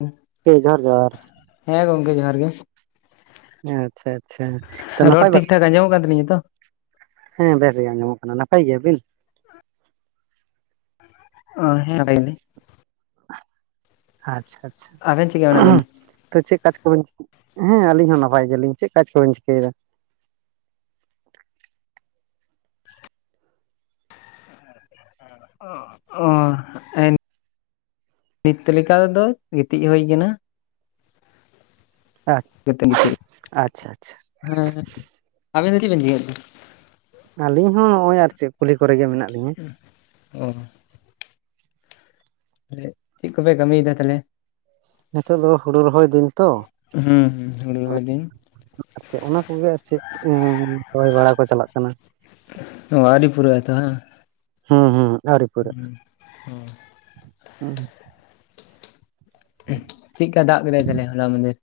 ᱩᱸ᱾ ᱯᱮ ᱡᱚᱦᱟᱨ ᱡᱚᱦᱟᱨ᱾ ᱦᱮᱸ ᱜᱚᱢᱠᱮ ᱡᱚᱦᱟᱨ ᱜᱮ᱾ ᱟᱪᱪᱷᱟ ᱪᱷᱟ, ᱛᱚ ᱨᱚᱲ ᱱᱟᱯᱟᱭ ᱴᱷᱤᱠ ᱵᱟᱲᱟ ᱜᱮ? ᱴᱷᱟᱠ ᱟᱸᱡᱚᱢᱚᱜ ᱠᱟᱱ ᱛᱟᱹᱞᱤᱧᱟ ᱛᱚ ᱦᱮᱸ ᱵᱮᱥ ᱜᱮ ᱟᱸᱟᱢᱚᱜ ᱠᱟᱱᱟ, ᱱᱟᱯᱟᱭ ᱜᱮᱭᱟ ᱵᱤᱱ? ᱚ, ᱦᱮᱸ, ᱱᱟᱯᱟᱭ ᱜᱮᱭᱟ ᱞᱤᱧ᱾ ᱟᱪᱪᱷᱟ ᱟᱪᱪᱷᱟ᱾ ᱟᱵᱮᱱ ᱪᱤᱠᱟ ᱢᱮᱱᱟᱜ ᱵᱮᱱᱟ ᱛᱚ ᱪᱮᱜ ᱠᱟᱡ ᱠᱚᱵᱮᱱ ᱪᱤᱠ, ᱦᱮᱸ ᱟᱞᱤᱧ ᱦᱚᱸ ᱱᱟᱯᱟᱭ ᱜᱮᱭᱟ ᱞᱤᱧ᱾ ᱪᱮᱜ ᱠᱟᱡ ᱠᱚᱵᱮᱱ ᱪᱤᱠᱟᱹᱭᱫᱟ? ᱮᱸ ᱚ, ᱚ, ᱮᱸ ᱱᱤᱛ ᱞᱮᱠᱟ ᱛᱮᱫᱚ ᱜᱤᱛᱤᱡ ᱦᱩᱭ ᱠᱟᱱᱟ᱾ ᱟᱪ, ᱠᱟᱹᱴᱤᱡ ᱜᱤᱛᱤᱡ ᱟᱪᱪᱷᱟ ᱟᱪᱪᱷᱟ᱾ ᱦᱮᱸ ᱟᱵᱮᱱ ᱫᱚ ᱪᱮᱜ ᱵᱮᱱ ᱪᱤᱠᱟᱹᱭᱮᱜ ᱛᱮ? ᱟᱞᱤᱧ ᱦᱚᱸ ᱦᱚᱸᱜ-ᱚᱭ ᱟᱨ ᱪᱮᱜ ᱠᱩᱞᱦᱤ ᱠᱚᱨᱮ ᱜᱮ ᱢᱮᱱᱟᱜ ᱞᱤᱧᱟᱹ᱾ ᱚ᱾ ᱮᱜ ᱪᱤᱜ ᱠᱚᱯᱮ ᱠᱟᱢᱤᱭᱫᱟ ᱛᱟᱞᱦᱮ? ᱱᱤᱛᱳᱜ ᱫᱚ ᱦᱩᱲᱩ ᱨᱚᱦᱚᱭ ᱫᱤᱱ ᱛᱚ ᱦᱩᱸ ᱦᱩᱸ ᱦᱩᱲᱩ ᱨᱚᱦᱚᱭ ᱫᱤᱱ ᱟᱨ ᱪᱮᱜ ᱚᱱᱟ ᱠᱚᱜᱮ ᱟᱨ ᱪᱮᱫ ᱮᱸ ᱨᱚᱦᱚᱭ ᱵᱟᱲᱟ ᱠᱚ ᱪᱟᱞᱟᱜ ᱠᱟᱱᱟ᱾ ᱚ ᱟᱹᱣᱨᱤ ᱯᱩᱨᱟᱹᱜ-ᱟ ᱛᱚ ᱵᱟᱝ? ᱦᱩᱸ ᱦᱩᱸ ᱟᱣᱨᱤ᱾ ᱦᱩᱸ ᱦᱩᱸ᱾ ᱦᱩᱸ᱾ ᱩᱸ ᱪᱤᱜᱠᱟ ᱫᱟᱜ ᱠᱮᱫᱟᱭ ᱛᱟᱞᱦᱮ ᱦᱚᱞᱟ‌ ᱢᱟᱸᱫᱷᱮᱨ?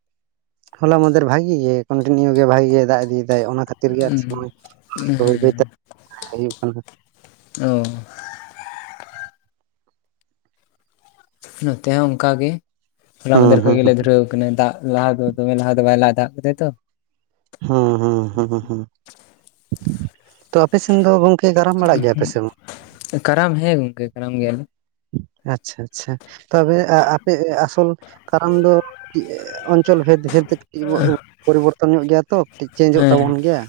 ᱦᱚᱞᱟ ᱢᱟᱸᱫᱷᱮᱨ ᱵᱷᱟᱜᱤ ᱜᱮ ᱠᱚᱱᱴᱤᱱᱤᱭᱩ ᱜᱮ ᱵᱷᱟᱜᱮ ᱜᱮ ᱫᱟᱜ ᱤᱫᱤᱭ ᱫᱟᱭ ᱚᱱᱟ ᱠᱷᱟ ᱠᱷᱟᱹᱛᱤᱨ ᱜᱮ ᱟᱨ ᱦᱮᱸ ᱥᱚᱢᱚᱭ ᱵᱟᱹᱭ ᱵᱟᱹᱭᱛᱮ ᱦᱩᱭᱩᱜ ᱠᱟᱱᱟ᱾ ᱚ᱾ ᱱᱚᱛᱮ ᱦᱚᱸ ᱚᱱᱠᱟ ᱜᱮ, ᱦᱚᱞᱟ ᱦᱩᱸ ᱢᱟᱸᱫᱷᱮᱨ ᱠᱷᱚᱡ ᱦᱩᱸ ᱜᱮᱞᱮ ᱫᱷᱩᱨᱟᱹᱣ ᱫᱚᱢᱮ ᱫᱟᱜ ᱞᱟᱦᱟ ᱫᱚ ᱫᱚ ᱫᱚᱢᱮ ᱞᱟᱦᱟ ᱫᱚ ᱵᱟᱭ ᱫᱟᱜ ᱠᱟᱫᱟᱭ ᱛᱚ᱾ ᱦᱩᱸ ᱦᱩᱸ ᱦᱩᱸ ᱦᱩᱸ, ᱛᱚ ᱟᱯᱮ ᱥᱮᱱ ᱫᱚ ᱜᱚᱝᱠᱮ? ᱠᱟᱨᱟᱢ ᱵᱟᱲᱟᱜ ᱜᱮᱭᱟ ᱯᱮ ᱥᱮ ᱵᱟᱝ? ᱠᱟᱨᱟᱢ ᱦᱮᱸ ᱜᱚᱢᱠᱮ ᱠᱟᱨᱟᱢ ᱜᱮᱭᱟᱞᱮ᱾ ᱟᱪᱪᱷᱟ ᱟᱪᱪᱷᱟ ᱛᱚᱵᱮ ᱟ-ᱟᱯᱮ ᱟᱥᱚᱞ ᱠᱟᱨᱟᱢ ᱫᱚ ᱚᱧᱪᱚᱞ ᱵᱷᱮᱫ ᱵᱷᱮᱫ ᱛᱮ ᱠᱟᱹᱴᱤᱡ ᱵᱚ ᱯᱚᱨᱤᱵᱚᱨᱛᱚᱱ ᱧᱚᱜ ᱜᱮᱭᱟ ᱛᱚ᱾ ᱠᱟᱹᱴᱤᱡ ᱪᱮᱧᱡᱚᱜ ᱦᱮᱸ ᱛᱟᱵᱚᱱ ᱜᱮᱭᱟ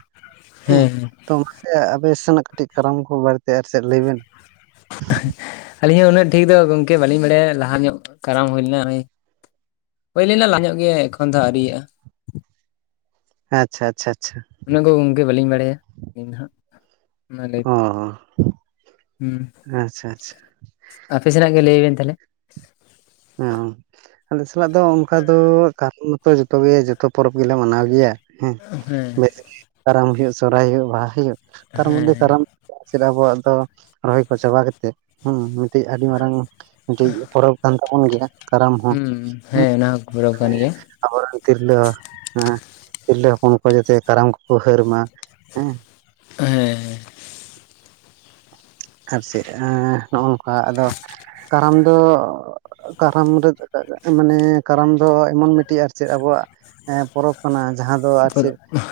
ᱦᱮᱸ ᱛᱚ, ᱤᱭᱟᱹ ᱟᱯᱮ ᱥᱮᱱᱟᱜ ᱠᱟᱹᱴᱤᱡ ᱠᱟᱨᱟᱢ ᱠᱚ ᱵᱟᱨᱮᱛᱮ ᱟᱨ ᱪᱮᱫ ᱞᱟᱹᱭ ᱵᱮᱱ᱾ ᱟᱹᱞᱤᱧ ᱦᱚᱸ ᱩᱱᱟᱹᱜ ᱴᱷᱤᱠ ᱫᱚ ᱜᱚᱢᱠᱮ ᱵᱟᱹᱞᱤᱧ ᱵᱟᱲᱟᱭᱟ ᱞᱟᱦᱟ ᱧᱚᱜ ᱠᱟᱨᱟᱢ ᱦᱩᱭ ᱞᱮᱱᱟ ᱱᱚᱜ-ᱚᱭ᱾ ᱦᱩᱭ ᱞᱮᱱᱟ ᱧᱚᱜ ᱜᱮ ᱮᱠᱷᱚᱱ ᱫᱚ ᱟᱹᱭᱨᱤᱭᱟᱜ-ᱟ᱾ ᱟᱪᱪᱷᱟ ᱟᱪᱪᱷᱟ ᱟᱪᱪᱷᱟ᱾ ᱚᱱᱟ ᱠᱚ ᱜᱚᱝᱠᱮ ᱵᱟᱹᱞᱤᱧ ᱵᱟᱲᱟᱭᱟ ᱟᱹᱞᱤᱧ ᱫᱚ ᱦᱟᱸᱜ᱾ ᱚᱱᱟ ᱞᱟᱹᱭ ᱚ ᱛᱮᱫᱚ ᱦᱩᱸ᱾ ᱟᱪᱪᱷᱟ ᱟᱪᱪᱷᱟ ᱟᱯᱮ ᱥᱮᱱᱟᱜ ᱜᱮ ᱞᱟᱹᱭ ᱵᱮᱱ ᱛᱟᱞᱦᱮ? ᱦᱩᱸ, ᱟᱞᱮ ᱥᱟᱞᱟᱜ ᱫᱚ ᱚᱱᱠᱟ ᱫᱚ ᱠᱟᱨᱚᱱ ᱢᱚᱛᱚ ᱡᱚᱛᱚᱜᱮ ᱡᱚᱛᱚ ᱯᱚᱨᱚᱵᱽ ᱜᱮᱞᱮ ᱢᱟᱱᱟᱣ ᱜᱮᱭᱟ᱾ ᱦᱮᱸ ᱦᱮᱸ ᱵᱮᱥ ᱜᱮ, ᱠᱟᱨᱟᱢ ᱦᱩᱭᱩᱜ, ᱥᱚᱨᱦᱟᱭ ᱦᱩᱭᱩᱜ, ᱵᱟᱦᱟ ᱦᱩᱭᱩᱜ ᱛᱟᱨ ᱢᱚᱫᱽᱫᱷᱮ ᱦᱮᱸ ᱠᱟᱨᱟᱢ ᱪᱮᱫ ᱟᱵᱚᱣᱟᱜ ᱫᱚ ᱨᱚᱦᱚᱭ ᱠᱚ ᱪᱟᱵᱟᱛᱮᱫ ᱦᱩᱸ ᱢᱤᱫᱴᱤᱡ ᱟᱹᱰᱤ ᱢᱟᱨᱟᱝ ᱢᱤᱫᱴᱤᱡ ᱯᱚᱨᱚᱵᱽ ᱠᱟᱱ ᱛᱟᱵᱚᱱ ᱜᱮᱭᱟ᱾ ᱠᱟᱨᱟᱢ ᱦᱚᱸ ᱦᱩᱸ ᱦᱮᱸ ᱚᱱᱟ ᱦᱚᱸ [unintelligible] ᱠᱟᱱ ᱢᱟᱱᱮ ᱜᱮᱭᱟ᱾ ᱟᱵᱚᱨᱮᱱ ᱛᱤᱨᱞᱟᱹ ᱦᱮᱸ ᱛᱤᱨᱞᱟᱹ ᱦᱚᱯᱚᱱ ᱠᱚ ᱡᱟᱛᱮ ᱠᱟᱨᱟᱢ ᱠᱚᱠᱚ ᱦᱟᱹᱨ ᱢᱟ ᱦᱮᱸ᱾ ᱦᱮᱸ᱾ ᱟᱨ ᱪᱮᱫ ᱮᱸ ᱱᱚᱜ-ᱚ ᱱᱚᱝᱠᱟ ᱟᱫᱚ ᱠᱟᱨᱟᱢ ᱫᱚ ᱠᱟᱨᱟᱢ ᱨᱮ ᱢᱟᱱᱮ ᱠᱟᱨᱟᱢ ᱫᱚ ᱮᱢᱚᱱ ᱢᱤᱫ ᱟᱨ ᱪᱮᱫ ᱟᱵᱚᱣᱟᱜ ᱯᱚᱨᱚᱵᱽ ᱠᱟᱱᱟ ᱡᱟᱦᱟᱸ ᱫᱚ ᱟᱨ ᱪᱮᱫ ᱯᱚᱨᱚᱵᱽ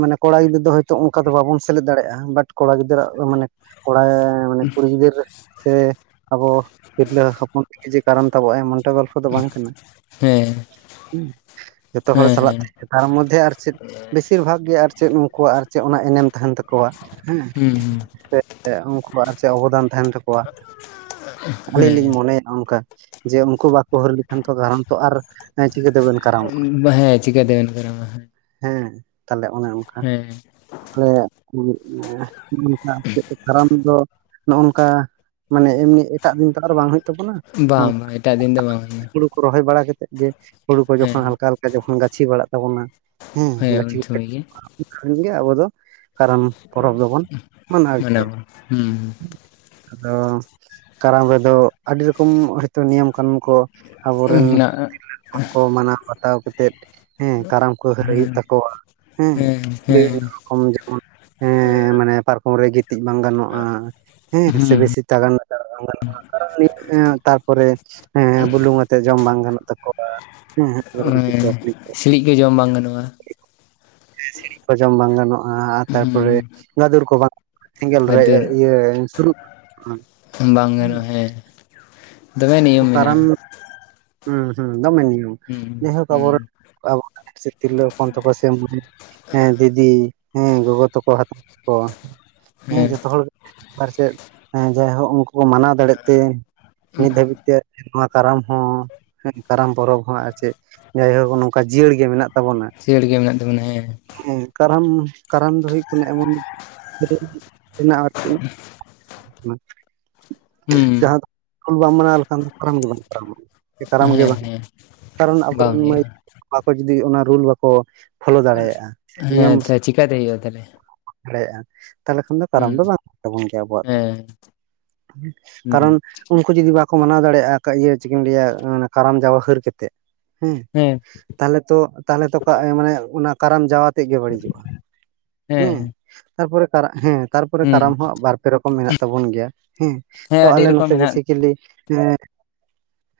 ᱢᱟᱱᱮ ᱠᱚᱲᱟ ᱜᱤᱫᱽᱨᱟᱹ ᱫᱚ ᱦᱚᱭᱛᱚ ᱚᱱᱠᱟ ᱫᱚ ᱵᱟᱵᱚᱱ ᱥᱮᱞᱮᱫ ᱫᱟᱲᱮᱭᱟᱜᱼᱟ, ᱵᱟᱴ ᱠᱚᱲᱟ ᱜᱤᱫᱽᱨᱟᱹ ᱢᱟᱱᱮ ᱠᱚᱲᱟ ᱢᱟᱱᱮ ᱠᱩᱲᱤ ᱜᱤᱫᱟᱽᱹᱨ ᱥᱮ ᱟᱵᱚ ᱛᱤᱨᱞᱟᱹ ᱦᱚᱯᱚᱱ [inaudible] ᱠᱟᱨᱚᱱ ᱛᱟᱵᱚ ᱟᱭ ᱮᱢᱚᱱᱴᱟ ᱜᱚᱞᱯᱷᱚ ᱫᱚ ᱵᱟᱝ ᱠᱟᱱᱟ᱾ [unintelligible] ᱡᱷᱚᱛᱚ ᱦᱚᱲ ᱥᱟᱞᱟᱜ ᱦᱮᱸ ᱛᱮ ᱛᱟᱨ ᱢᱚᱫᱽᱫᱷᱮ ᱟᱨ ᱪᱮᱫ ᱵᱮᱥᱤᱨ ᱵᱷᱟᱜᱽ ᱜᱮ ᱟᱨ ᱪᱮᱫ ᱩᱱᱠᱩᱣᱟᱜ ᱟᱨ ᱪᱮᱫ ᱚᱱᱟ ᱮᱱᱮᱢ ᱛᱟᱦᱮᱱ ᱛᱟᱠᱚᱣᱟ ᱦᱮᱸ, ᱦᱩᱸ ᱥᱮ ᱩᱱᱠᱩᱣᱟᱜ ᱟᱨ ᱪᱮᱫ ᱚᱵᱚᱫᱟᱱ ᱛᱟᱦᱮᱱ ᱛᱟᱠᱚᱣᱟ ᱟᱹᱞᱤᱧ ᱦᱮᱸ ᱞᱤᱧ ᱢᱚᱱᱮᱭ ᱱᱚᱝᱠᱟ ᱡᱮ ᱩᱱᱠᱩ ᱵᱟᱠᱚ ᱦᱟᱹᱨ ᱞᱮᱠᱷᱟᱱ ᱛᱚ ᱠᱟᱨᱚᱱ ᱛᱚ ᱟᱨ ᱪᱤᱠᱟᱹᱛᱮ ᱵᱮᱱ ᱦᱮᱸ ᱪᱤᱠᱟᱹ ᱛᱮᱵᱮᱱ ᱠᱚᱨᱟᱣᱟ ᱦᱮᱸ ᱦᱮᱸ ᱛᱟᱦᱚᱞᱮ ᱚᱱᱮ ᱚᱱᱠᱟ ᱦᱮᱸ [unintelligible] ᱠᱟᱨᱟᱢ ᱫᱚ ᱱᱚᱜᱼ ᱱᱚᱝᱠᱟ ᱢᱟᱱᱮ ᱮᱢᱱᱤ ᱮᱴᱟᱜ ᱫᱤᱱ ᱛᱚ ᱟᱨ ᱵᱟᱝ ᱵᱟᱝ ᱵᱟᱝ ᱮᱴᱟᱜ ᱫᱤᱱ ᱫᱚ ᱵᱟᱝ ᱦᱩᱭᱩᱜᱼᱟ ᱦᱩᱭᱩᱜ [unintelligible] ᱨᱚᱦᱚᱭ ᱵᱟᱲᱟ ᱠᱟᱛᱮᱫ ᱜᱮ ᱦᱩᱲᱩ ᱠᱚ ᱡᱚᱠᱷᱚᱱ ᱦᱮᱸ ᱦᱟᱞᱠᱟ ᱦᱟᱞᱠᱟ ᱡᱚᱠᱷᱚᱱ ᱜᱟᱪᱷᱤ ᱵᱟᱲᱟᱜ ᱛᱟᱵᱚᱱᱟ ᱦᱮᱸ ᱜᱟᱹᱪᱷᱤ ᱜᱮ ᱩᱱᱜᱮ ᱟᱵᱚ ᱫᱚ ᱠᱟᱨᱟᱢ ᱯᱚᱨᱚᱵᱽ ᱫᱚᱵᱚᱱ ᱢᱟᱱᱟᱣ ᱜᱮᱭᱟ ᱾ ᱢᱟᱱᱟᱣᱟ ᱦᱩᱸ ᱟᱫᱚ ᱠᱟᱨᱟᱢ ᱨᱮᱫᱚ ᱟᱹᱰᱤ ᱨᱚᱠᱚᱢ ᱛᱚ ᱱᱤᱭᱚᱢ ᱠᱟᱹᱱᱩᱱ ᱠᱚ ᱟᱵᱚᱨᱮᱱ ᱦᱮᱱᱟᱜᱼᱟ ᱛᱤᱨᱞᱟᱹ ᱠᱚ ᱢᱟᱱᱟᱣ ᱵᱟᱛᱟᱣ ᱠᱟᱛᱮᱫ ᱦᱮᱸ ᱠᱟᱨᱟᱢ ᱠᱚ ᱦᱟᱹᱨᱟᱹᱭ ᱦᱩᱭᱩᱜ ᱦᱮᱸ ᱛᱟᱠᱚᱣᱟ ᱦᱮᱸ ᱵᱤᱵᱷᱤᱱᱚ ᱨᱚᱠᱚᱢ ᱡᱮᱢᱚᱱ ᱦᱮᱸ ᱢᱟᱱᱮ ᱯᱟᱨᱠᱚᱢ ᱨᱮ ᱜᱤᱛᱤᱡ ᱵᱟᱝ ᱜᱟᱱᱚᱜᱼᱟ, ᱦᱮᱸ ᱥᱮ ᱵᱮᱥᱤ [inaudible] [unintelligible] ᱵᱟᱝ ᱜᱟᱱᱚᱜᱼᱟ ᱛᱟᱨᱯᱚᱨᱮ ᱵᱩᱞᱩᱝ ᱟᱛᱮᱜ ᱡᱚᱢ ᱵᱟᱝ ᱜᱟᱱᱚᱜ ᱛᱟᱠᱚᱣᱟ, ᱦᱮᱸ [unintelligible] ᱥᱤᱲᱤᱡ ᱠᱚ ᱡᱚᱢ ᱵᱟᱝ ᱜᱟᱱᱚᱜᱼᱟ ᱥᱤᱨᱤᱡ ᱠᱚ ᱡᱚᱢ ᱵᱟᱝ ᱜᱟᱱᱚᱜᱼᱟ, ᱟᱨ ᱛᱟᱨᱯᱚᱨᱮ ᱦᱩᱸ ᱜᱟᱫᱩᱨ ᱠᱚ ᱵᱟᱝ ᱥᱮᱸᱜᱮᱞ ᱨᱮ ᱵᱷᱟᱹᱫᱩᱨ ᱤᱭᱟᱹ ᱥᱩᱨᱩᱜ ᱵᱟᱝ ᱜᱟᱱᱚᱜᱼᱟ ᱦᱮᱸ ᱫᱚᱢᱮ ᱱᱤᱭᱚᱢ ᱠᱟᱨᱟᱢ ᱢᱮᱱᱟᱜᱼᱟ᱾ ᱦᱩᱸ ᱦᱩᱸ ᱫᱚᱢᱮ ᱱᱤᱭᱚᱢ ᱦᱩᱸ ᱡᱟᱭᱦᱳᱠ ᱟᱵᱚ ᱨᱮᱱ ᱦᱩᱸ ᱟᱵᱚ ᱠᱚᱨᱮᱱ ᱥᱮ ᱛᱤᱨᱞᱟᱹ ᱦᱚᱯᱚᱱ ᱛᱟᱠᱚ ᱥᱮ ᱢᱟᱹᱭ ᱦᱮᱸ ᱫᱤᱫᱤ ᱦᱮᱸ ᱜᱚᱜᱚ ᱛᱟᱠᱚ ᱦᱟᱛᱟᱣᱟ ᱠᱚ, ᱦᱮᱸ ᱡᱚᱛᱚ ᱦᱚᱲ ᱵᱟᱨᱥᱮᱫ ᱡᱟᱭᱦᱳᱠ ᱩᱝᱠᱳ ᱢᱟᱱᱟᱣ ᱫᱟᱲᱮᱜ ᱛᱮ ᱱᱤᱛ ᱫᱷᱟᱹᱵᱤᱡ ᱛᱮ ᱱᱚᱣᱟ ᱠᱟᱨᱟᱢ ᱦᱚᱸ ᱦᱮᱸ ᱠᱟᱨᱟᱢ ᱯᱚᱨᱚᱵᱽ ᱦᱚᱸ ᱟᱨ ᱪᱮᱫ ᱡᱟᱭᱦᱳᱠ ᱱᱚᱝᱠᱟ ᱡᱤᱭᱟᱹᱲ ᱜᱮ ᱢᱮᱱᱟᱜ ᱛᱟᱵᱚᱱᱟ ᱥᱤᱭᱟᱹᱲ ᱜᱮ ᱢᱮᱱᱟᱜ ᱛᱟᱵᱚᱱᱟ ᱦᱮᱸ, ᱦᱮᱸ ᱠᱟᱨᱟᱢ ᱠᱟᱨᱟᱢ ᱫᱚ ᱦᱩᱭᱩᱜ ᱠᱟᱱᱟ ᱮᱢᱚᱱ [unintelligible] ᱢᱮᱱᱟᱜᱼᱟ ᱟᱨ ᱪᱮᱫ ᱦᱩᱸ [unintelligible] ᱡᱟᱦᱟᱸ ᱫᱚ ᱦᱩᱞ ᱵᱟᱢ ᱢᱟᱱᱟᱣ ᱞᱮᱠᱷᱟᱱ ᱫᱚ ᱠᱟᱨᱟᱢ ᱜᱮ ᱵᱟᱝ ᱠᱟᱨᱟᱢᱚᱜᱼᱟ ᱠᱟᱨᱟᱢ ᱜᱮ ᱦᱮᱸ ᱵᱟᱝ ᱦᱮᱸ ᱠᱟᱨᱚᱱ ᱵᱟᱝ ᱟᱵᱚᱨᱮᱱ ᱢᱟᱹᱭ ᱦᱩᱭᱩᱜᱼᱟ ᱵᱟᱠᱚ ᱡᱩᱫᱤ ᱚᱱᱟ ᱨᱩᱞ ᱵᱟᱠᱚ ᱯᱷᱳᱞᱳ ᱫᱟᱲᱮᱭᱟᱜᱼᱟ ᱱᱤᱭᱚᱢ ᱦᱮᱸ ᱥᱮ ᱛᱚ ᱪᱤᱠᱟᱛᱮ ᱦᱩᱭᱩᱜᱼᱟ ᱛᱟᱦᱞᱮ [unintelligible] [unintelligible] ᱛᱟᱦᱚᱞᱮ ᱠᱷᱟᱱ ᱫᱚ ᱠᱟᱨᱟᱢ ᱦᱩᱸ ᱫᱚ ᱵᱟᱝ ᱦᱩᱭᱩᱜ ᱛᱟᱵᱚᱱ ᱜᱮᱭᱟ ᱟᱵᱚᱣᱟᱜ ᱫᱚ ᱦᱮᱸ ᱦᱩᱸ ᱠᱟᱨᱚᱱ ᱩᱱᱠᱩ ᱡᱩᱫᱤ ᱵᱟᱠᱚ ᱢᱟᱱᱟᱣ ᱫᱟᱲᱮᱭᱟᱜᱼᱟ ᱠᱟᱜ ᱤᱭᱟᱹ ᱪᱤᱠᱟᱹᱧ ᱞᱮᱭᱟ ᱠᱟᱨᱟᱢ ᱡᱟᱣᱟ ᱦᱟᱹᱨ ᱠᱟᱛᱮᱜ ᱦᱮᱸ, ᱦᱮᱸ ᱛᱟᱦᱚᱞᱮ ᱛᱚ ᱛᱟᱦᱚᱞᱮ ᱛᱚ ᱠᱟᱜ ᱢᱟᱱᱮ ᱚᱱᱟ ᱠᱟᱨᱟᱢ ᱡᱟᱣᱟ ᱛᱮᱜ ᱜᱮ ᱵᱟᱹᱲᱤᱡᱚᱜᱼᱟ ᱦᱮᱸ, ᱛᱟᱨᱯᱚᱨᱮ ᱠᱟᱨᱟᱜ ᱦᱮᱸ ᱛᱟᱨᱯᱚᱨᱮ ᱦᱩᱸ ᱠᱟᱨᱟᱢ ᱦᱚᱸ ᱵᱟᱨᱯᱮ ᱨᱚᱠᱚᱢ ᱢᱮᱱᱟᱜ ᱛᱟᱵᱚᱱ ᱜᱮᱭᱟ ᱦᱮᱸ ᱛᱚ ᱟᱹᱰᱤ ᱟᱞᱮ ᱨᱚᱠᱚᱢ ᱱᱚᱛᱮ ᱢᱮᱱᱟᱜ ᱵᱤᱥᱤ ᱪᱤᱞᱤ ᱦᱮᱸ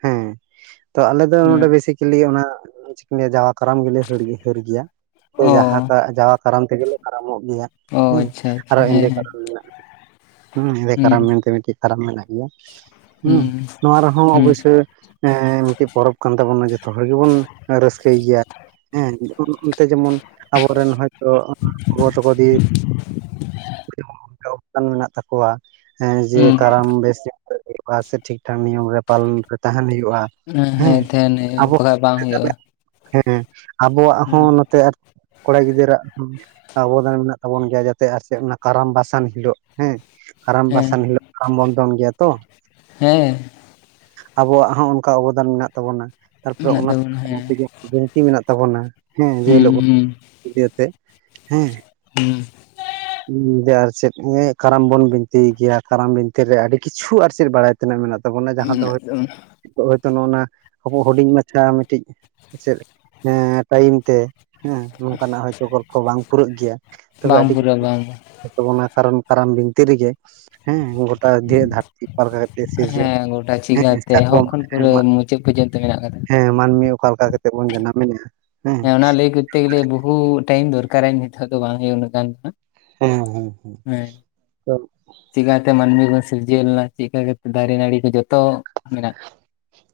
ᱦᱮᱸ ᱛᱚ ᱟᱞᱮ ᱫᱚ ᱱᱚᱸᱰᱮ ᱦᱮᱸ ᱵᱮᱥᱤᱠᱮᱞᱤ ᱚᱱᱟ ᱞᱮ ᱡᱟᱣᱟ ᱠᱟᱨᱟᱢ ᱜᱮᱞᱮ ᱦᱟᱹᱲ ᱜᱮᱭᱟ ᱦᱟᱹᱨ ᱜᱮᱭᱟ ᱥᱮ ᱚ ᱡᱟᱦᱟᱸ ᱠᱟᱜ ᱡᱟᱣᱟ ᱠᱟᱨᱟᱢ ᱛᱮᱜᱮᱞᱮ ᱠᱟᱨᱟᱢᱚᱜ ᱜᱮᱭᱟ᱾ ᱚ ᱦᱮᱸ ᱟᱪᱪᱷᱟ ᱟᱪᱪᱷᱟ ᱟᱨᱚ ᱮᱸᱫᱮ ᱦᱮᱸ ᱠᱟᱨᱚᱢ ᱢᱮᱱᱟᱜᱼᱟ ᱦᱮᱸ ᱮᱸᱫᱮ ᱠᱟᱨᱟᱢ ᱢᱮᱱᱛᱮ ᱢᱤᱜᱴᱤᱡ ᱠᱟᱨᱟᱢ ᱢᱮᱱᱟᱜ ᱜᱮᱭᱟ, ᱦᱩᱸ ᱱᱚᱣᱟ ᱨᱮᱦᱚᱸ ᱦᱩᱸ ᱚᱵᱚᱥᱥᱳᱭ ᱮᱸ ᱢᱤᱜᱴᱤᱡ ᱯᱚᱨᱚᱵᱽ ᱠᱟᱱ ᱛᱟᱵᱚᱱᱟ ᱡᱚᱛᱚ ᱦᱚᱲ ᱜᱮᱵᱚᱱ ᱨᱟᱹᱥᱠᱟᱹᱭ ᱜᱮᱭᱟ ᱦᱮᱸ ᱚᱱ ᱚᱱᱛᱮ ᱡᱮᱢᱚᱱ ᱟᱵᱚᱨᱮᱱ ᱦᱚᱭᱛᱳ [unintelligible] ᱜᱚᱜ ᱛᱟᱠᱚ [unintelligible] [unintelligible] ᱠᱟᱱ ᱢᱮᱱᱟᱜ ᱛᱟᱠᱚᱣᱟ ᱦᱮᱸ ᱡᱮ ᱦᱩᱸ ᱠᱟᱨᱟᱢ ᱵᱮᱥ ᱧᱚᱜ ᱦᱩᱭᱩᱜᱼᱟ ᱥᱮ ᱴᱷᱤᱠ ᱴᱷᱟᱠ ᱱᱤᱭᱚᱢ ᱨᱮ ᱯᱟᱞᱚᱱ ᱨᱮ ᱛᱟᱦᱮᱱ ᱦᱩᱭᱩᱜᱼᱟ ᱦᱩᱸ ᱦᱩᱭᱩᱜᱼᱟ ᱦᱮᱸ ᱛᱟᱦᱮᱱ ᱦᱩᱭᱩᱜᱼᱟ ᱟᱵᱚ ᱵᱟᱠᱷᱟᱡ ᱵᱟᱝ [unintelligible] ᱦᱩᱭᱩᱜᱼᱟ ᱦᱮᱸ ᱟᱵᱚᱣᱟᱜ ᱦᱮᱸ ᱦᱚᱸ ᱱᱚᱛᱮ ᱟᱨ ᱠᱚᱲᱟ ᱜᱤᱫᱽᱨᱟᱹᱜ ᱦᱚᱸ ᱚᱵᱚᱫᱟᱱ ᱢᱮᱱᱟᱜ ᱛᱟᱵᱚᱱ ᱜᱮᱭᱟ ᱡᱟᱛᱮ ᱟᱨ ᱪᱮᱜ ᱚᱱᱟ ᱠᱟᱨᱟᱢ ᱵᱟᱥᱟᱱ ᱦᱤᱞᱳᱜ ᱦᱮᱸ ᱟᱨᱟᱢ ᱦᱮᱸ ᱵᱟᱥᱟᱱ ᱦᱤᱞᱳᱜ ᱠᱟᱨᱟᱢ ᱵᱚᱱ ᱫᱚᱱ ᱜᱮᱭᱟ ᱛᱚ ᱦᱮᱸ ᱟᱵᱚᱣᱟᱜ ᱦᱚᱸ ᱚᱱᱠᱟ ᱚᱵᱚᱫᱟᱱ ᱢᱮᱱᱟᱜ ᱛᱟᱵᱚᱱᱟ ᱛᱟᱨᱯᱚᱨᱮ ᱢᱮᱱᱟᱜ ᱚᱱᱟ ᱛᱟᱵᱚᱱᱟ ᱦᱮᱸ [unintelligible] ᱛᱮᱜᱮ ᱵᱤᱱᱛᱤ ᱢᱮᱱᱟᱜ ᱛᱟᱵᱚᱱᱟ ᱦᱮᱸ ᱡᱮ ᱦᱤᱞᱳᱜ ᱵᱚ ᱦᱩᱸ [unintelligible] ᱦᱮᱸ ᱦᱩᱸ ᱩᱸ ᱡᱮ ᱟᱨ ᱪᱮᱫ, ᱮᱸ ᱠᱟᱨᱟᱢ ᱵᱚᱱ ᱵᱤᱱᱛᱤᱭ ᱜᱮᱭᱟ ᱠᱟᱨᱟᱢ ᱵᱤᱱᱛᱤᱨᱮ ᱟᱹᱰᱤ ᱠᱤᱪᱷᱩ ᱟᱨ ᱪᱮᱫ ᱵᱟᱲᱟᱭ ᱛᱤᱱᱟᱹᱜ ᱢᱮᱱᱟᱜ ᱛᱟᱵᱚᱱᱟ ᱡᱟᱦᱟᱸ ᱫᱚ ᱢᱮᱱᱟᱜ ᱦᱳᱭᱛᱳ [inaudible] ᱛᱟᱵᱚᱱᱟ ᱱᱤᱛᱳᱜ ᱦᱳᱭᱛᱚ ᱱᱚᱜᱼᱚᱱᱟ ᱟᱵᱚ ᱦᱩᱰᱤᱧ ᱢᱟᱪᱷᱟ ᱢᱤᱫᱴᱤᱡ ᱪᱮᱫ [unintelligible] ᱴᱟᱭᱤᱢ ᱛᱮ ᱦᱮᱸ ᱱᱚᱝᱠᱟᱱᱟᱜ ᱦᱚᱭᱛᱳ ᱜᱚᱞᱯᱚ ᱵᱟᱝ ᱯᱩᱨᱟᱹᱜ ᱜᱮᱭᱟ ᱛᱚᱵᱮ ᱵᱟᱝ ᱟᱹᱰᱤ ᱯᱩᱨᱟᱹ ᱵᱟᱝ ᱛᱟᱵᱚᱱᱟ ᱠᱟᱨᱚᱱ ᱠᱟᱨᱟᱢ ᱵᱤᱱᱛᱤ ᱨᱮᱜᱮ ᱦᱮᱸ ᱜᱚ ᱴᱟ ᱜᱮ ᱫᱷᱟᱹᱨᱛᱤ ᱚᱠᱟᱞᱮᱠᱟ ᱠᱟᱛᱮ ᱥᱤᱨᱡᱚᱱ ᱦᱮᱸ ᱦᱮᱸ [unintelligible] ᱮᱢᱟᱜ ᱪᱮᱜ ᱯᱩᱡᱟᱹ ᱱᱤᱛᱳᱜ ᱢᱮᱱᱟᱜ ᱠᱟᱫᱟ? ᱢᱟᱱᱢᱤ ᱚᱠᱟ ᱞᱮᱠᱟ ᱠᱟᱛᱮᱜ ᱵᱚᱱ ᱡᱟᱱᱟᱢᱮᱱᱟ ᱦᱮᱸ ᱚᱱᱟ ᱞᱟᱹᱭ ᱠᱚᱛᱛᱮ ᱜᱮᱞᱮ ᱵᱚᱦᱩ ᱴᱟᱭᱤᱢ ᱫᱚᱨᱠᱟᱨᱟᱧ ᱱᱤᱛᱚᱜ ᱫᱚ ᱵᱟᱝ ᱦᱩᱭᱩᱜᱼᱟ ᱩᱱᱟᱹᱜ ᱫᱚ ᱱᱟᱜ ᱦᱮᱸ ᱦᱮᱸ ᱦᱮᱸ ᱪᱤᱠᱟᱛᱮ ᱢᱟᱹᱱᱢᱤ ᱠᱚ ᱥᱤᱨᱡᱟᱹᱣ ᱞᱮᱱᱟ, ᱪᱮᱜᱠᱟ ᱠᱟᱛᱮ ᱫᱟᱨᱮ ᱱᱟᱹᱲᱤ ᱠᱚ ᱡᱚᱛᱚ ᱢᱮᱱᱟᱜ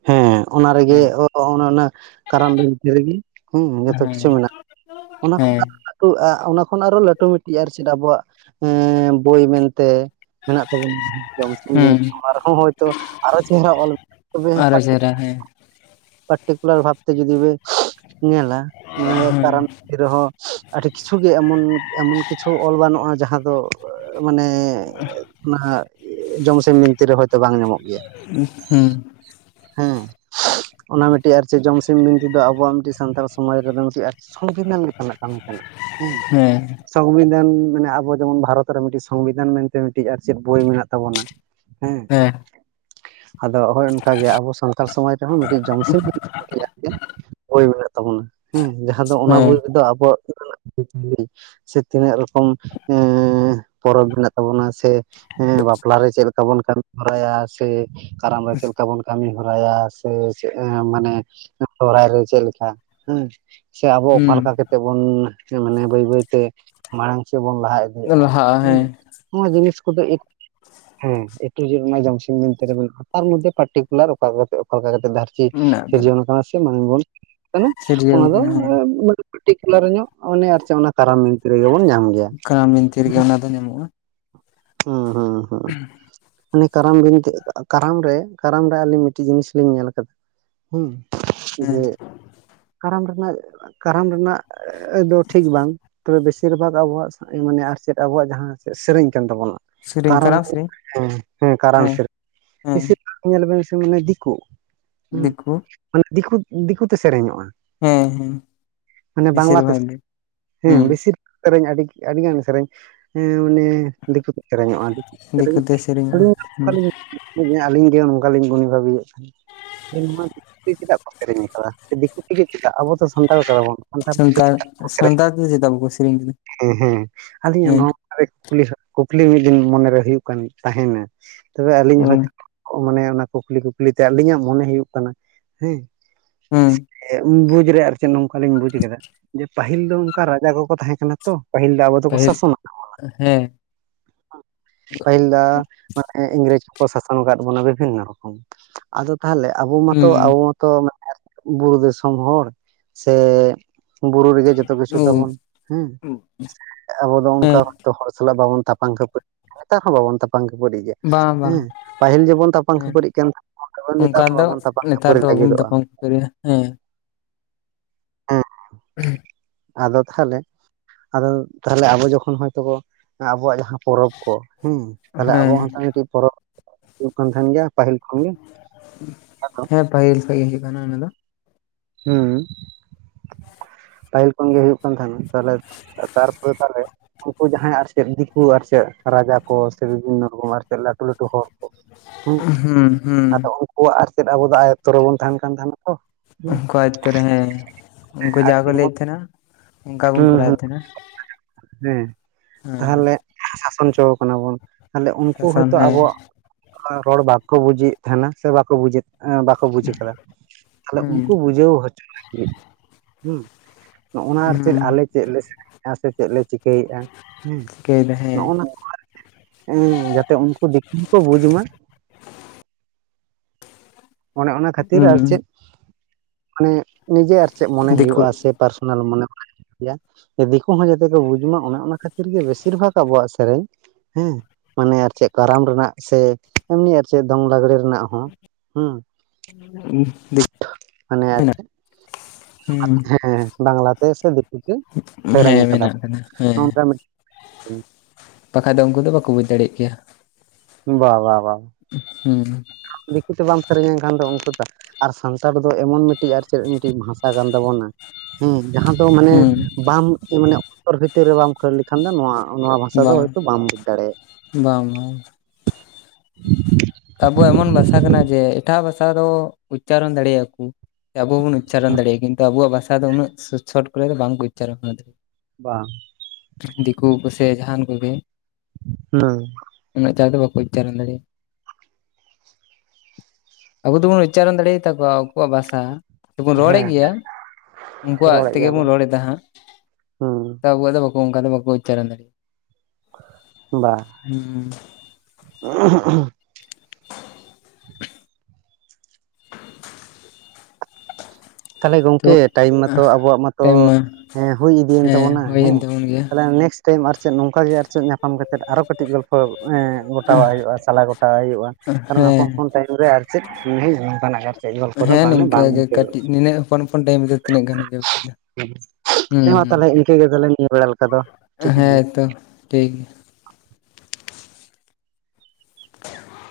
ᱦᱮᱸ ᱚᱱᱟ ᱨᱮᱜᱮ ᱦᱮᱸ ᱚ ᱚᱱ ᱚᱱᱟ ᱠᱟᱨᱟᱢ ᱵᱤᱱᱛᱤ ᱨᱤᱜᱮ ᱦᱩᱸ ᱡᱚᱛᱚ ᱠᱤᱪᱷᱩ ᱦᱮᱸ ᱢᱮᱱᱟᱜ ᱚᱱᱟ ᱠᱚ ᱦᱮᱸ [unintelligible] [unintelligible] ᱟ ᱚᱱᱟ ᱠᱷᱚᱱ ᱟᱨᱚ ᱞᱟᱹᱴᱩ ᱢᱤᱜᱴᱤᱡ ᱟᱨ ᱪᱮᱫ ᱟᱵᱚᱣᱟᱜ ᱮᱸ ᱵᱳᱭ ᱢᱮᱱᱛᱮ ᱢᱮᱱᱟᱜ ᱛᱟᱵᱚᱱᱟ ᱡᱚᱢᱥᱤᱢ ᱦᱩᱸ ᱵᱤᱱᱛᱤ ᱚᱱᱟ ᱨᱮᱦᱚᱸ ᱦᱳᱭᱛᱚ ᱟᱨᱚ ᱪᱮᱦᱨᱟ ᱚᱞ ᱛᱚᱵᱮ ᱟᱨᱚ ᱪᱮᱦᱨᱟ ᱦᱮᱸ [unintelligible] ᱛᱮ ᱡᱩᱫᱤ ᱵᱮ ᱧᱮᱞᱟ [unintelligible] ᱦᱮᱸ ᱠᱟᱨᱟᱢ ᱨᱮᱦᱚᱸ ᱟᱹᱰᱤ ᱠᱤᱪᱷᱩ ᱜᱮ ᱮᱢᱚᱱ ᱮᱢᱚᱱ ᱠᱤᱪᱷᱩ ᱚᱞ ᱜᱟᱱᱚᱜᱼᱟ ᱡᱟᱦᱟᱸ ᱫᱚ ᱢᱟᱱᱮ ᱚᱱᱟ ᱡᱚᱢᱥᱤᱢ ᱵᱤᱱᱛᱤᱨ ᱨᱮ ᱦᱚᱭᱛᱳ ᱵᱟᱝ ᱧᱟᱢᱚᱜ ᱜᱮᱭᱟ᱾ ᱦᱩᱸ ᱦᱮᱸ ᱚᱱᱟ ᱢᱤᱫᱴᱤᱡ ᱟᱨ ᱪᱤ ᱡᱚᱢᱥᱤᱢ ᱵᱤᱱᱛᱤ ᱫᱚ ᱟᱵᱚᱣᱟᱜ ᱢᱤᱫᱴᱤᱡ ᱥᱟᱱᱛᱟᱲ ᱥᱚᱢᱟᱡᱽ ᱨᱮᱫᱚ ᱢᱤᱫᱴᱤᱡ ᱥᱚᱝᱵᱤᱫᱷᱟᱱ ᱞᱮᱠᱟᱱᱟᱜ ᱠᱟᱢᱤ ᱠᱟᱱᱟ ᱦᱮᱸ ᱦᱮᱸ ᱥᱚᱝᱵᱤᱫᱷᱟᱱ ᱢᱟᱱᱮ ᱟᱵᱚ ᱡᱮᱢᱚᱱ ᱵᱷᱟᱨᱚᱛ ᱨᱮ ᱢᱤᱫᱴᱤᱡ ᱥᱚᱝᱵᱤᱫᱷᱟᱱ ᱢᱮᱱᱛᱮ ᱢᱤᱫᱴᱮᱱ ᱟᱨ ᱪᱮᱫ ᱵᱳᱭ ᱢᱮᱱᱟᱜ ᱛᱟᱵᱚᱱᱟ᱾ ᱦᱮᱸ [unintelligible] ᱟᱫᱚ ᱦᱚᱭ ᱚᱱᱠᱟ ᱜᱮ ᱟᱵᱚ ᱥᱟᱱᱛᱟᱲ ᱥᱚᱢᱟᱡᱽ ᱨᱮᱦᱚᱸ ᱢᱤᱫᱴᱤᱡ ᱡᱚᱢᱥᱤᱢᱚᱱ [inaudible] ᱜᱮ ᱵᱳᱭ ᱢᱮᱱᱟᱜ ᱛᱟᱵᱚᱱᱟ ᱦᱮᱸ ᱡᱟᱦᱟᱸ ᱫᱚ ᱚᱱᱟ ᱦᱮᱸ ᱵᱳᱭ ᱨᱮᱫᱚ ᱟᱵᱚᱣᱟᱜ [unintelligible] ᱥᱮ ᱛᱤᱱᱟᱹᱜ ᱨᱚᱠᱚᱢ ᱮ ᱯᱚᱨᱚᱵᱽ ᱢᱮᱱᱟᱜ ᱛᱟᱵᱚᱱᱟ ᱥᱮ, ᱮᱸ ᱵᱟᱯᱞᱟ ᱨᱮ ᱪᱮᱫ ᱞᱮᱠᱟ ᱵᱚᱱ ᱠᱟᱹᱢᱤ ᱦᱚᱨᱟᱭᱟ ᱥᱮ ᱠᱟᱨᱟᱢ ᱨᱮ ᱪᱮᱫ ᱞᱮᱠᱟ ᱵᱚᱱ ᱠᱟᱹᱢᱤ ᱦᱚᱨᱟᱭᱟ ᱥᱮ ᱢᱟᱱᱮ ᱥᱚᱦᱨᱟᱭ ᱨᱮ ᱪᱮᱫ ᱞᱮᱠᱟ ᱦᱮᱸ ᱪᱮ ᱟᱵᱚ ᱚᱠᱟ ᱞᱮᱠᱟ ᱠᱟ ᱦᱩᱸ ᱛᱮ ᱵᱚᱱ ᱢᱟᱱᱮ ᱵᱟᱹᱭ ᱵᱟᱹᱭᱛᱮ ᱢᱟᱲᱟᱝ ᱥᱮᱜ ᱵᱚᱱ ᱞᱟᱦᱟ ᱤᱫᱤᱜᱼᱟ ᱦᱮᱸ ᱱᱚᱣᱟ ᱡᱤᱱᱤᱥ ᱠᱚᱫᱚ [unintelligible] ᱦᱮᱸ ᱮᱴᱩ ᱡᱮ [unintelligible] ᱛᱮ ᱢᱮᱱᱟᱜᱼᱟ ᱛᱟᱨ ᱢᱚᱫᱽᱫᱷᱮ ᱯᱟᱨᱴᱤᱠᱩᱞᱟᱨ ᱚᱠᱟ ᱚᱠᱟ ᱞᱮᱠᱟ [unintelligible] ᱢᱮᱱᱟᱜ ᱥᱤᱨᱡᱚᱱ ᱠᱟᱱᱟ ᱥᱮ ᱢᱟᱝ ᱵᱚᱱ ᱠᱟᱱᱟ ᱥᱤᱨᱡᱟᱹᱣ ᱚᱱᱟ ᱫᱚ ᱠᱟᱱᱟ ᱦᱮᱸ ᱢᱟᱱᱮ ᱯᱟᱨᱴᱤᱠᱩᱞᱟᱹᱨ [unintelligible] ᱨᱮ ᱧᱚᱜ ᱢᱟᱱᱮ ᱟᱨ ᱠᱟᱨᱟᱢ ᱵᱤᱱᱛᱤ ᱨᱮᱜᱮ ᱵᱚᱱ ᱧᱟᱢ ᱜᱮᱭᱟ ᱠᱟᱨᱟᱢ ᱵᱤᱱᱛᱤ ᱨᱮᱜᱮ ᱦᱩᱸ ᱚᱱᱟ ᱫᱚ ᱧᱟᱢᱚᱜᱼᱟ ᱦᱩᱸ ᱦᱩᱸ ᱢᱟᱱᱮ ᱠᱟᱨᱟᱢ ᱵᱤᱱᱛᱤ ᱠᱟᱨᱟᱢ ᱨᱮ ᱠᱟᱨᱟᱢ ᱨᱮ ᱟᱹᱞᱤᱧ ᱢᱤᱫᱴᱮᱱ ᱡᱤᱱᱤᱥ ᱞᱤᱧ ᱧᱮᱞ ᱟᱠᱟᱫᱟ ᱾ ᱦᱮᱸ ᱦᱮᱸ ᱡᱮ ᱠᱟᱨᱟᱢ ᱨᱮᱱᱟᱜ ᱠᱟᱨᱟᱢ ᱨᱮᱱᱟᱜ ᱚᱻ ᱫᱚ ᱴᱷᱤᱠ ᱵᱟᱝ ᱛᱚᱵᱮ ᱵᱮᱥᱤᱨ ᱵᱷᱟᱜᱽ ᱟᱵᱚᱣᱟᱜ ᱢᱟᱱᱮ ᱟᱨ ᱪᱮᱫ ᱟᱵᱚᱣᱟᱜ ᱡᱟᱦᱟᱸ ᱥᱮᱨᱮᱧ ᱠᱟᱱ ᱛᱟᱵᱚᱱᱟ ᱥᱮᱨᱮᱧ ᱠᱟᱨᱟᱢ ᱥᱮᱨᱮᱧ ᱦᱮᱸ ᱦᱮᱸ ᱠᱟᱨᱟᱢ ᱥᱮᱨᱮᱧ ᱾ ᱦᱮᱸ ᱵᱮᱥᱤᱨ ᱵᱷᱟᱜᱽ ᱧᱮᱞ ᱵᱮᱱ ᱥᱮ ᱢᱟᱱᱮ ᱫᱤᱠᱩ ᱦᱩ ᱫᱤᱠᱩ ᱢᱟᱱᱮ ᱫᱤᱠᱩ ᱫᱤᱠᱩᱛᱮ ᱥᱮᱨᱮᱧᱚᱜᱼᱟ᱾ ᱦᱮᱸ ᱦᱮᱸ ᱢᱟᱱᱮ ᱵᱮᱥᱤᱨ ᱵᱟᱝᱞᱟ ᱛᱮ ᱵᱷᱟᱜᱽ ᱜᱮ ᱦᱮᱸ ᱦᱩᱸ ᱵᱮᱥᱤᱨᱟᱜᱽ ᱥᱮᱨᱮᱧ ᱟᱹᱰᱤ ᱟᱹᱰᱤᱜᱟᱱ ᱥᱮᱨᱮᱧ ᱦᱮᱸ ᱚᱱᱮ ᱫᱤᱠᱩ ᱠᱚ ᱥᱮᱨᱮᱧᱚᱜᱼᱟ ᱫᱤᱠᱩ ᱥᱮᱨᱮᱧ ᱛᱮ ᱥᱮᱨᱮᱧᱚᱜᱼᱟ ᱦᱩᱸ ᱟᱹᱞᱤᱧᱞᱤᱧ ᱟᱹᱞᱤᱧ ᱜᱮ ᱱᱚᱝᱠᱟᱞᱤᱧ ᱜᱩᱱᱤ ᱵᱷᱟᱹᱵᱤᱭᱮᱫ ᱛᱟᱦᱮᱸ ᱾ ᱡᱮ ᱱᱚᱣᱟ ᱫᱤᱠᱩ ᱛᱮ ᱪᱮᱫᱟᱜ ᱠᱚ ᱥᱤᱨᱤᱧ ᱟᱠᱟᱫᱟ ᱥᱮ, ᱫᱤᱠᱩ ᱛᱮᱜᱮ ᱪᱮᱫᱟᱜ ᱟᱵᱚ ᱫᱚ ᱥᱟᱱᱛᱟᱲ ᱠᱟᱱᱟ ᱵᱚᱱ ᱾ ᱥᱟᱱᱛᱟᱲ ᱯᱟᱹᱨᱥᱤ [inaudible] ᱥᱟᱱᱛᱟᱲ ᱛᱮᱫᱚ ᱪᱮᱫᱟᱜ ᱵᱟᱠᱚ ᱥᱮᱨᱮᱧ ᱠᱮᱫᱟ ᱦᱮᱸ ᱦᱮᱸ ᱟᱹᱞᱤᱧᱟᱜ ᱦᱮᱸ ᱱᱚᱣᱟ ᱞᱤ ᱠᱩᱠᱞᱤ ᱢᱤᱫ ᱫᱤᱱ ᱢᱚᱱᱮᱨᱮ ᱦᱩᱭᱩᱜ ᱠᱟᱱ ᱛᱟᱦᱮᱱᱟ ᱛᱚᱵᱮ ᱟᱹᱞᱤᱧ ᱦᱩᱸ ᱦᱚᱭᱛᱳ ᱢᱟᱱᱮ ᱚᱱᱟ ᱠᱩᱠᱞᱤ ᱠᱩᱠᱞᱤᱛᱮ ᱟᱹᱞᱤᱧᱟᱜ ᱢᱚᱱᱮ ᱦᱩᱭᱩᱜ ᱠᱟᱱᱟ ᱦᱮᱸ ᱦᱮᱸ ᱾ ᱵᱩᱡᱽ ᱨᱮ ᱟᱨ ᱪᱮᱫ ᱱᱚᱝᱠᱟ ᱞᱤᱧ ᱵᱩᱡᱽ ᱠᱮᱫᱟ᱾ ᱯᱟᱹᱦᱤᱞ ᱫᱚ ᱚᱱᱠᱟ ᱨᱟᱡᱟ ᱠᱚᱠᱚ ᱛᱟᱦᱮᱸ ᱠᱟᱱᱟ ᱛᱚ ᱯᱟᱹᱦᱤᱞ ᱫᱚ ᱟᱵᱚ ᱫᱚᱠᱚ ᱯᱟᱹᱦᱤᱞ ᱥᱟᱥᱚᱱ ᱟᱠᱟᱫ ᱵᱚᱱᱟ ᱾ ᱦᱮᱸ ᱯᱟᱹᱦᱤᱞ ᱫᱚ ᱢᱟᱱᱮ ᱤᱝᱨᱮᱡᱽ ᱠᱚᱠᱚ ᱥᱟᱥᱚᱱ ᱟᱠᱟᱫ ᱵᱚᱱᱟ ᱵᱤᱵᱷᱤᱱᱱᱚ ᱨᱚᱠᱚᱢ ᱟᱫᱚ ᱛᱟᱦᱚᱞᱮ ᱟᱵᱚ ᱢᱟᱛᱚ ᱦᱩᱸ ᱟᱵᱚ ᱢᱟ ᱛᱚ ᱢᱟᱱᱮ ᱵᱩᱨᱩ ᱫᱤᱥᱚᱢ ᱦᱚᱲ ᱥᱮ ᱵᱩᱨᱩ ᱨᱮᱜᱮ ᱡᱚᱛᱚ ᱠᱤᱪᱷᱩ ᱳ ᱛᱟᱵᱚᱱ ᱦᱮᱸ ᱟᱵᱚ ᱫᱚ ᱦᱮᱸ ᱚᱱᱠᱟ ᱛᱚ ᱦᱚᱲ ᱥᱟᱞᱟᱜ ᱵᱟᱵᱚᱱ ᱛᱟᱯᱟᱢ ᱠᱷᱟᱹᱯᱟᱹᱨᱤ ᱱᱮᱛᱟᱨ ᱦᱚᱸ ᱵᱟᱵᱚᱱ ᱛᱟᱯᱟᱢ ᱠᱷᱟᱹᱯᱟᱹᱨᱤ ᱜᱮᱭᱟ, ᱵᱟᱝ ᱵᱟᱝ ᱦᱮᱸ ᱯᱟᱹᱦᱤᱞ ᱡᱮᱵᱚᱱ ᱛᱟᱯᱟᱢ ᱦᱮᱸ ᱠᱷᱟᱹᱯᱟᱹᱨᱤᱜ ᱠᱟᱱ ᱛᱟᱱᱟ ᱚᱸᱰᱮ ᱱᱮᱛᱟᱨ ᱚᱱᱠᱟ ᱦᱚᱸ ᱫᱚ ᱵᱟᱵᱚᱱ ᱛᱟᱯᱟᱱ ᱱᱮᱛᱟᱨ ᱠᱷᱟᱹᱯᱟᱹᱨᱤ ᱫᱚ ᱵᱟᱵᱚᱱ ᱞᱟᱹᱜᱤᱫᱚᱜᱼᱟ᱾ ᱛᱟᱯᱟᱢ ᱦᱮᱸ ᱾ ᱦᱮᱸ ᱟᱫᱚ ᱛᱟᱦᱚᱞᱮ ᱟᱫᱚ ᱛᱟᱦᱚᱞᱮ ᱟᱵᱚ ᱡᱚᱠᱷᱚᱱ ᱦᱚᱭ ᱛᱚᱵᱚ ᱟᱵᱚᱣᱟᱜ ᱡᱟᱦᱟᱸ ᱯᱚᱨᱚᱵᱽ ᱠᱚ ᱦᱮᱸ ᱛᱟᱦᱞᱮ ᱦᱮᱸ ᱟᱵᱚᱣᱟᱜ ᱚᱱᱠᱟᱱ ᱢᱤᱫᱴᱤᱡ ᱯᱚᱨᱚᱵᱽ ᱦᱩᱭᱩᱜ ᱠᱟᱱ ᱛᱟᱦᱮᱱ ᱜᱮᱭᱟ ᱯᱟᱹᱦᱤᱞ ᱠᱷᱚᱱ ᱜᱮ ᱟᱫᱚ ᱦᱮᱸ ᱯᱟᱹᱦᱤᱞ ᱠᱷᱚᱡ ᱦᱮᱡ ᱟᱠᱟᱱᱟ ᱚᱱᱟ ᱫᱚ ᱾ ᱦᱩᱸ ᱯᱟᱹᱦᱤᱞ ᱠᱷᱚᱱ ᱜᱮ ᱦᱩᱭᱩᱜ ᱠᱟᱱ ᱛᱟᱦᱮᱸᱱᱟ ᱛᱟᱦᱚᱞᱮ ᱛᱟᱨᱯᱚᱨᱮ ᱛᱟᱦᱚᱞᱮ ᱩᱱᱠᱩ ᱡᱟᱦᱟᱸᱭ ᱟᱨ ᱪᱮᱫ ᱫᱤᱠᱩ ᱟᱨ ᱪᱮᱫ ᱨᱟᱡᱟ ᱠᱚ ᱥᱮ ᱵᱤᱵᱷᱤᱱᱱᱚ ᱨᱚᱠᱚᱢ ᱟᱨ ᱪᱮᱫ ᱞᱟᱹᱴᱩ ᱞᱟᱹᱴᱩ ᱦᱚᱲ ᱦᱩᱸ ᱦᱩᱸ ᱾ ᱟᱫᱚ ᱩᱱᱠᱩᱣᱟᱜ ᱟᱨ ᱪᱮᱫ ᱟᱵᱚ ᱫᱚ ᱟᱭᱚᱛᱛᱚ ᱨᱮᱵᱚᱱ ᱛᱟᱦᱮᱸᱱ ᱠᱟᱱ ᱛᱟᱦᱮᱱᱟ ᱛᱚ᱾ ᱦᱮᱸ ᱩᱱᱠᱩ ᱟᱭᱚᱛᱛᱚ ᱨᱮ ᱦᱮᱸ ᱩᱱᱠᱩ ᱟᱹᱰᱤ ᱡᱟᱦᱟᱸ ᱠᱚ ᱫᱤᱱ ᱵᱚᱱ ᱞᱟᱹᱭᱮᱫ ᱛᱟᱦᱮᱸᱱᱟ ᱚᱱᱠᱟ ᱵᱚᱱ ᱦᱮᱸ ᱦᱮᱸ ᱠᱚᱨᱟᱣᱮᱫ ᱛᱟᱦᱮᱸᱱᱟ᱾ ᱦᱮᱸ ᱛᱟᱦᱚᱞᱮ ᱥᱟᱥᱚᱱ ᱦᱚᱪᱚ ᱟᱠᱟᱱᱟ ᱵᱚᱱ ᱾ ᱛᱟᱦᱚᱞᱮ ᱩᱱᱠᱩ ᱥᱟᱥᱚᱱ ᱦᱚᱭᱛᱳ ᱦᱮᱸ ᱟᱵᱚᱣᱟᱜ ᱨᱚᱲ ᱵᱟᱠᱚ ᱵᱩᱡᱮᱫ ᱛᱟᱦᱮᱸᱱᱟ ᱥᱮ ᱵᱟᱠᱚ ᱵᱩᱡᱮᱫ ᱵᱟᱠᱚ ᱵᱩᱡ ᱠᱟᱫᱟ ᱟᱫᱚ ᱦᱩᱸ ᱩᱱᱠᱩ ᱵᱩᱡᱷᱟᱹᱣ ᱦᱚᱪᱚ ᱞᱟᱹᱜᱤᱫ ᱦᱮᱸ ᱱᱚᱜᱼᱱᱟ ᱟᱨ ᱪᱮᱫ ᱦᱩᱸ ᱟᱞᱮ ᱪᱮᱫ [unintelligible] ᱞᱮᱫᱼᱟ ᱥᱮ ᱪᱮᱫ ᱞᱮ ᱪᱤᱠᱟᱹᱭᱮᱫᱼᱟ ᱦᱮᱸ᱾ [unintelligible] ᱦᱮᱸ᱾ ᱱᱚᱜᱼ ᱚᱱᱟ ᱠᱚ [inaudible] ᱮᱸ ᱡᱟᱛᱮ ᱩᱱᱠᱩ ᱫᱤᱠᱩ ᱠᱚ ᱵᱩᱡᱽ ᱢᱟ᱾ ᱚᱱᱮ ᱚᱱᱟ ᱠᱷᱟᱹᱛᱤᱨ ᱟᱨ ᱦᱩᱸ ᱪᱮᱫ? ᱢᱟᱱᱮ ᱱᱤᱡᱮ ᱟᱨ ᱪᱮᱫ ᱢᱚᱱᱮ ᱫᱤᱠᱩ ᱦᱩᱭᱩᱜᱼᱟ ᱥᱮ ᱯᱟᱨᱥᱚᱱᱟᱞ ᱢᱚᱱᱮ ᱫᱤᱠᱩ ᱦᱚᱸ ᱡᱟᱛᱮ ᱠᱚ ᱵᱩᱡᱽ ᱢᱟ᱾ ᱚᱱᱮ ᱚᱱᱟ ᱠᱷᱟᱹᱛᱤᱨ ᱜᱮ ᱵᱮᱥᱤᱨ ᱵᱷᱟᱜᱽ ᱟᱵᱚᱣᱟᱜ ᱥᱮᱨᱮᱧ ᱦᱮᱸ ᱢᱟᱱᱮ ᱟᱨ ᱪᱮᱫ ᱠᱟᱨᱟᱢ ᱨᱮᱱᱟᱜ ᱥᱮ ᱮᱢᱱᱤ ᱟᱨ ᱪᱮᱫ ᱫᱚᱝ ᱞᱟᱜᱽᱲᱮ ᱨᱮᱱᱟᱜ ᱦᱚᱸ᱾ ᱦᱩᱸ᱾ [inaudible] ᱢᱟᱱᱮ ᱟᱨ ᱢᱮᱱᱟᱜ ᱪᱮᱫ? ᱦᱩᱸ ᱦᱮᱸᱦᱮᱸ ᱵᱟᱝᱞᱟ ᱛᱮ ᱥᱮ ᱫᱤᱠᱩ ᱛᱮ ᱥᱮᱨᱮᱧ ᱦᱮᱸ ᱟᱠᱟᱫᱟᱯ ᱢᱮᱱᱟᱜ ᱠᱟᱫᱟ ᱦᱮᱸ ᱦᱚᱸ ᱚᱱᱠᱟ [unintelligible] ᱵᱟᱠᱷᱟᱡ ᱫᱚ ᱩᱱᱠᱩ ᱫᱚ ᱵᱟᱠᱚ ᱵᱩᱡᱽ ᱫᱟᱲᱮᱭᱟᱜ ᱠᱮᱭᱟ᱾ ᱵᱟ ᱵᱟ ᱵᱟ᱾ ᱦᱮᱸ᱾ ᱟᱢ ᱫᱤᱠᱩ ᱛᱮ ᱵᱟᱢ ᱥᱮᱨᱮᱧᱟᱧ ᱠᱷᱟᱱ ᱫᱚ ᱩᱱᱠᱩ ᱫᱚ ᱟᱨ ᱥᱟᱱᱛᱟᱲ ᱫᱚ ᱮᱢᱚᱱ ᱢᱤᱫᱴᱤᱡ ᱟᱨ ᱪᱮᱫ ᱢᱤᱫᱴᱤᱡ ᱵᱷᱟᱥᱟ ᱠᱟᱱ ᱛᱟᱵᱚᱱᱟ᱾ ᱦᱮᱸ ᱡᱟᱦᱟᱸ ᱫᱚ ᱢᱟᱱᱮ ᱦᱩᱸ ᱵᱟᱢ ᱮ ᱢᱟᱱᱮ ᱚᱚᱱᱛᱚᱨ ᱵᱷᱤᱛᱤᱨ ᱨᱮ ᱵᱟᱢ ᱠᱷᱟᱹᱲ ᱞᱮ ᱠᱷᱟᱱ ᱫᱚ ᱱᱚᱣᱟ ᱚᱱᱟ ᱵᱷᱟᱥᱟ ᱫᱚ ᱵᱟᱝ ᱦᱳᱭᱛᱚ ᱵᱟᱢ ᱵᱩᱡᱽ ᱫᱟᱲᱮᱭᱟᱜᱼᱟ᱾ ᱵᱟᱝ ᱵᱟᱝ᱾ ᱟᱵᱚ ᱮᱢᱚᱱ ᱵᱷᱟᱥᱟ ᱠᱟᱱᱟ ᱡᱮ ᱮᱴᱟᱜ ᱵᱷᱟᱥᱟ ᱫᱚ ᱩᱪᱪᱟᱨᱚᱱ ᱫᱟᱲᱮᱭᱟᱜᱼᱟ ᱠᱚ᱾ ᱥᱮ ᱟᱵᱚ ᱦᱚᱸ ᱵᱚᱱ ᱩᱪᱪᱟᱨᱚᱱ ᱫᱟᱲᱮᱭᱟᱜᱼᱟ᱾ ᱠᱤᱱᱛᱩ ᱟᱵᱚᱣᱟᱜ ᱵᱷᱟᱥᱟ ᱫᱚ ᱩᱱᱟᱹᱜ ᱥᱪᱚᱴ ᱠᱚᱨᱮ ᱫᱚ ᱵᱟᱝ ᱠᱚ ᱩᱪᱪᱟᱨᱚᱱᱟ ᱵᱟᱝ᱾ ᱫᱤᱠᱩ ᱠᱚ ᱥᱮ ᱡᱟᱦᱟᱸᱱ ᱠᱚᱜᱮ᱾ [unintelligible] ᱩᱱᱟᱹᱜ ᱪᱟᱲ ᱫᱚ ᱵᱟᱠᱚ ᱩᱪᱪᱟᱨᱚᱱ ᱫᱟᱲᱮᱭᱟᱜ-ᱟ᱾ ᱟᱵᱚ ᱫᱚᱵᱚᱱ ᱩᱪᱟᱨᱚᱱ ᱫᱟᱲᱮ ᱟᱛᱟᱠᱚᱣᱟ᱾ ᱟᱠᱚᱣᱟᱜ ᱵᱷᱟᱥᱟ ᱛᱮᱵᱚᱱ ᱨᱚᱲᱮᱫ ᱦᱮᱸ ᱜᱮᱭᱟ᱾ ᱩᱱᱠᱩᱣᱟᱜ ᱨᱚᱲᱮᱫ ᱛᱮᱜᱮ ᱵᱚᱱ ᱜᱮᱭᱟᱵᱚᱱ ᱨᱚᱲ ᱮᱫᱟ ᱦᱟᱸᱜ᱾ ᱦᱩᱸ ᱴᱟ ᱠᱚᱣᱲᱜ ᱫᱚ ᱟᱵᱚᱣᱟ ᱫᱚ ᱚᱱᱠᱟ ᱫᱚ ᱵᱟᱠᱚ ᱩᱪᱪᱟᱨᱚᱱ ᱫᱟᱲᱮᱜ ᱵᱟ᱾ ᱦᱩᱸ [inaudible] ᱛᱟᱦᱚᱞᱮ ᱛᱚ ᱜᱚᱝᱠᱮ ᱴᱟᱭᱤᱢ ᱢᱟᱛᱚ ᱟᱵᱚᱣᱟᱜ ᱢᱟᱛᱚ ᱴᱟᱭᱤᱢ ᱢᱟ ᱮᱸ ᱦᱩᱭ ᱤᱫᱤᱭᱮᱱ ᱦᱮᱸ ᱛᱟᱵᱚᱱᱟ ᱦᱩᱭᱮᱱ ᱦᱮᱸ ᱛᱟᱵᱚᱱ ᱜᱮᱭᱟ ᱛᱟᱦᱚᱞᱮ ᱱᱮᱠᱥᱴ ᱛᱟᱭᱚᱢ ᱟᱨ ᱪᱮᱫ ᱱᱚᱝᱠᱟ ᱜᱮ ᱟᱨ ᱪᱮᱫ ᱧᱟᱯᱟᱢ ᱠᱟᱛᱮᱫ ᱟᱨᱚ ᱠᱟᱹᱴᱤᱡ ᱜᱚᱞᱯᱚ ᱮᱸ ᱜᱚᱴᱟᱣᱟᱜ ᱦᱩᱭᱩᱜᱼᱟ, ᱥᱟᱞᱟ ᱜᱚᱴᱟᱣᱟᱜ ᱦᱩᱭᱩᱜᱼᱟ᱾ ᱠᱟᱨᱚᱱ ᱦᱚᱯᱚᱱ ᱦᱮᱸ ᱦᱚᱯᱚᱱ ᱴᱟᱭᱤᱢ ᱨᱮ ᱟᱨ ᱪᱮᱫ ᱟᱨ ᱪᱮᱫ [unintelligible] ᱱᱚᱝᱠᱟᱱᱟᱜ ᱟᱨ ᱪᱮᱫ ᱜᱚᱞᱯᱚ ᱫᱚ ᱦᱮᱸ ᱵᱟᱝ ᱞᱮ ᱱᱤᱝᱠᱟᱹ ᱵᱟᱝ ᱜᱮ ᱢᱩᱪᱟᱹᱫᱽᱚᱜᱼᱟ᱾ ᱠᱟᱹᱴᱤᱡ ᱱᱤᱱᱟᱹᱜ ᱦᱚᱯᱚᱱ ᱦᱚᱯᱚᱱ ᱴᱟᱭᱤᱢ ᱨᱮᱫᱚ ᱛᱤᱱᱟᱹᱜ ᱜᱟᱱ [unintelligible] ᱦᱩᱸ ᱦᱮᱸ ᱢᱟ ᱛᱟᱦᱚᱞᱮ ᱦᱩᱸ ᱤᱱᱠᱟᱹ ᱜᱮ ᱛᱟᱦᱚᱞᱮ ᱱᱤᱭᱟᱹ ᱵᱮᱲᱟ ᱞᱮᱠᱟ ᱫᱚ᱾ ᱴᱷᱤᱠᱟᱹᱱ ᱜᱮᱭᱟ᱾ ᱦᱮᱸ ᱛᱚ ᱴᱷᱤᱠ ᱜᱮᱭᱟ᱾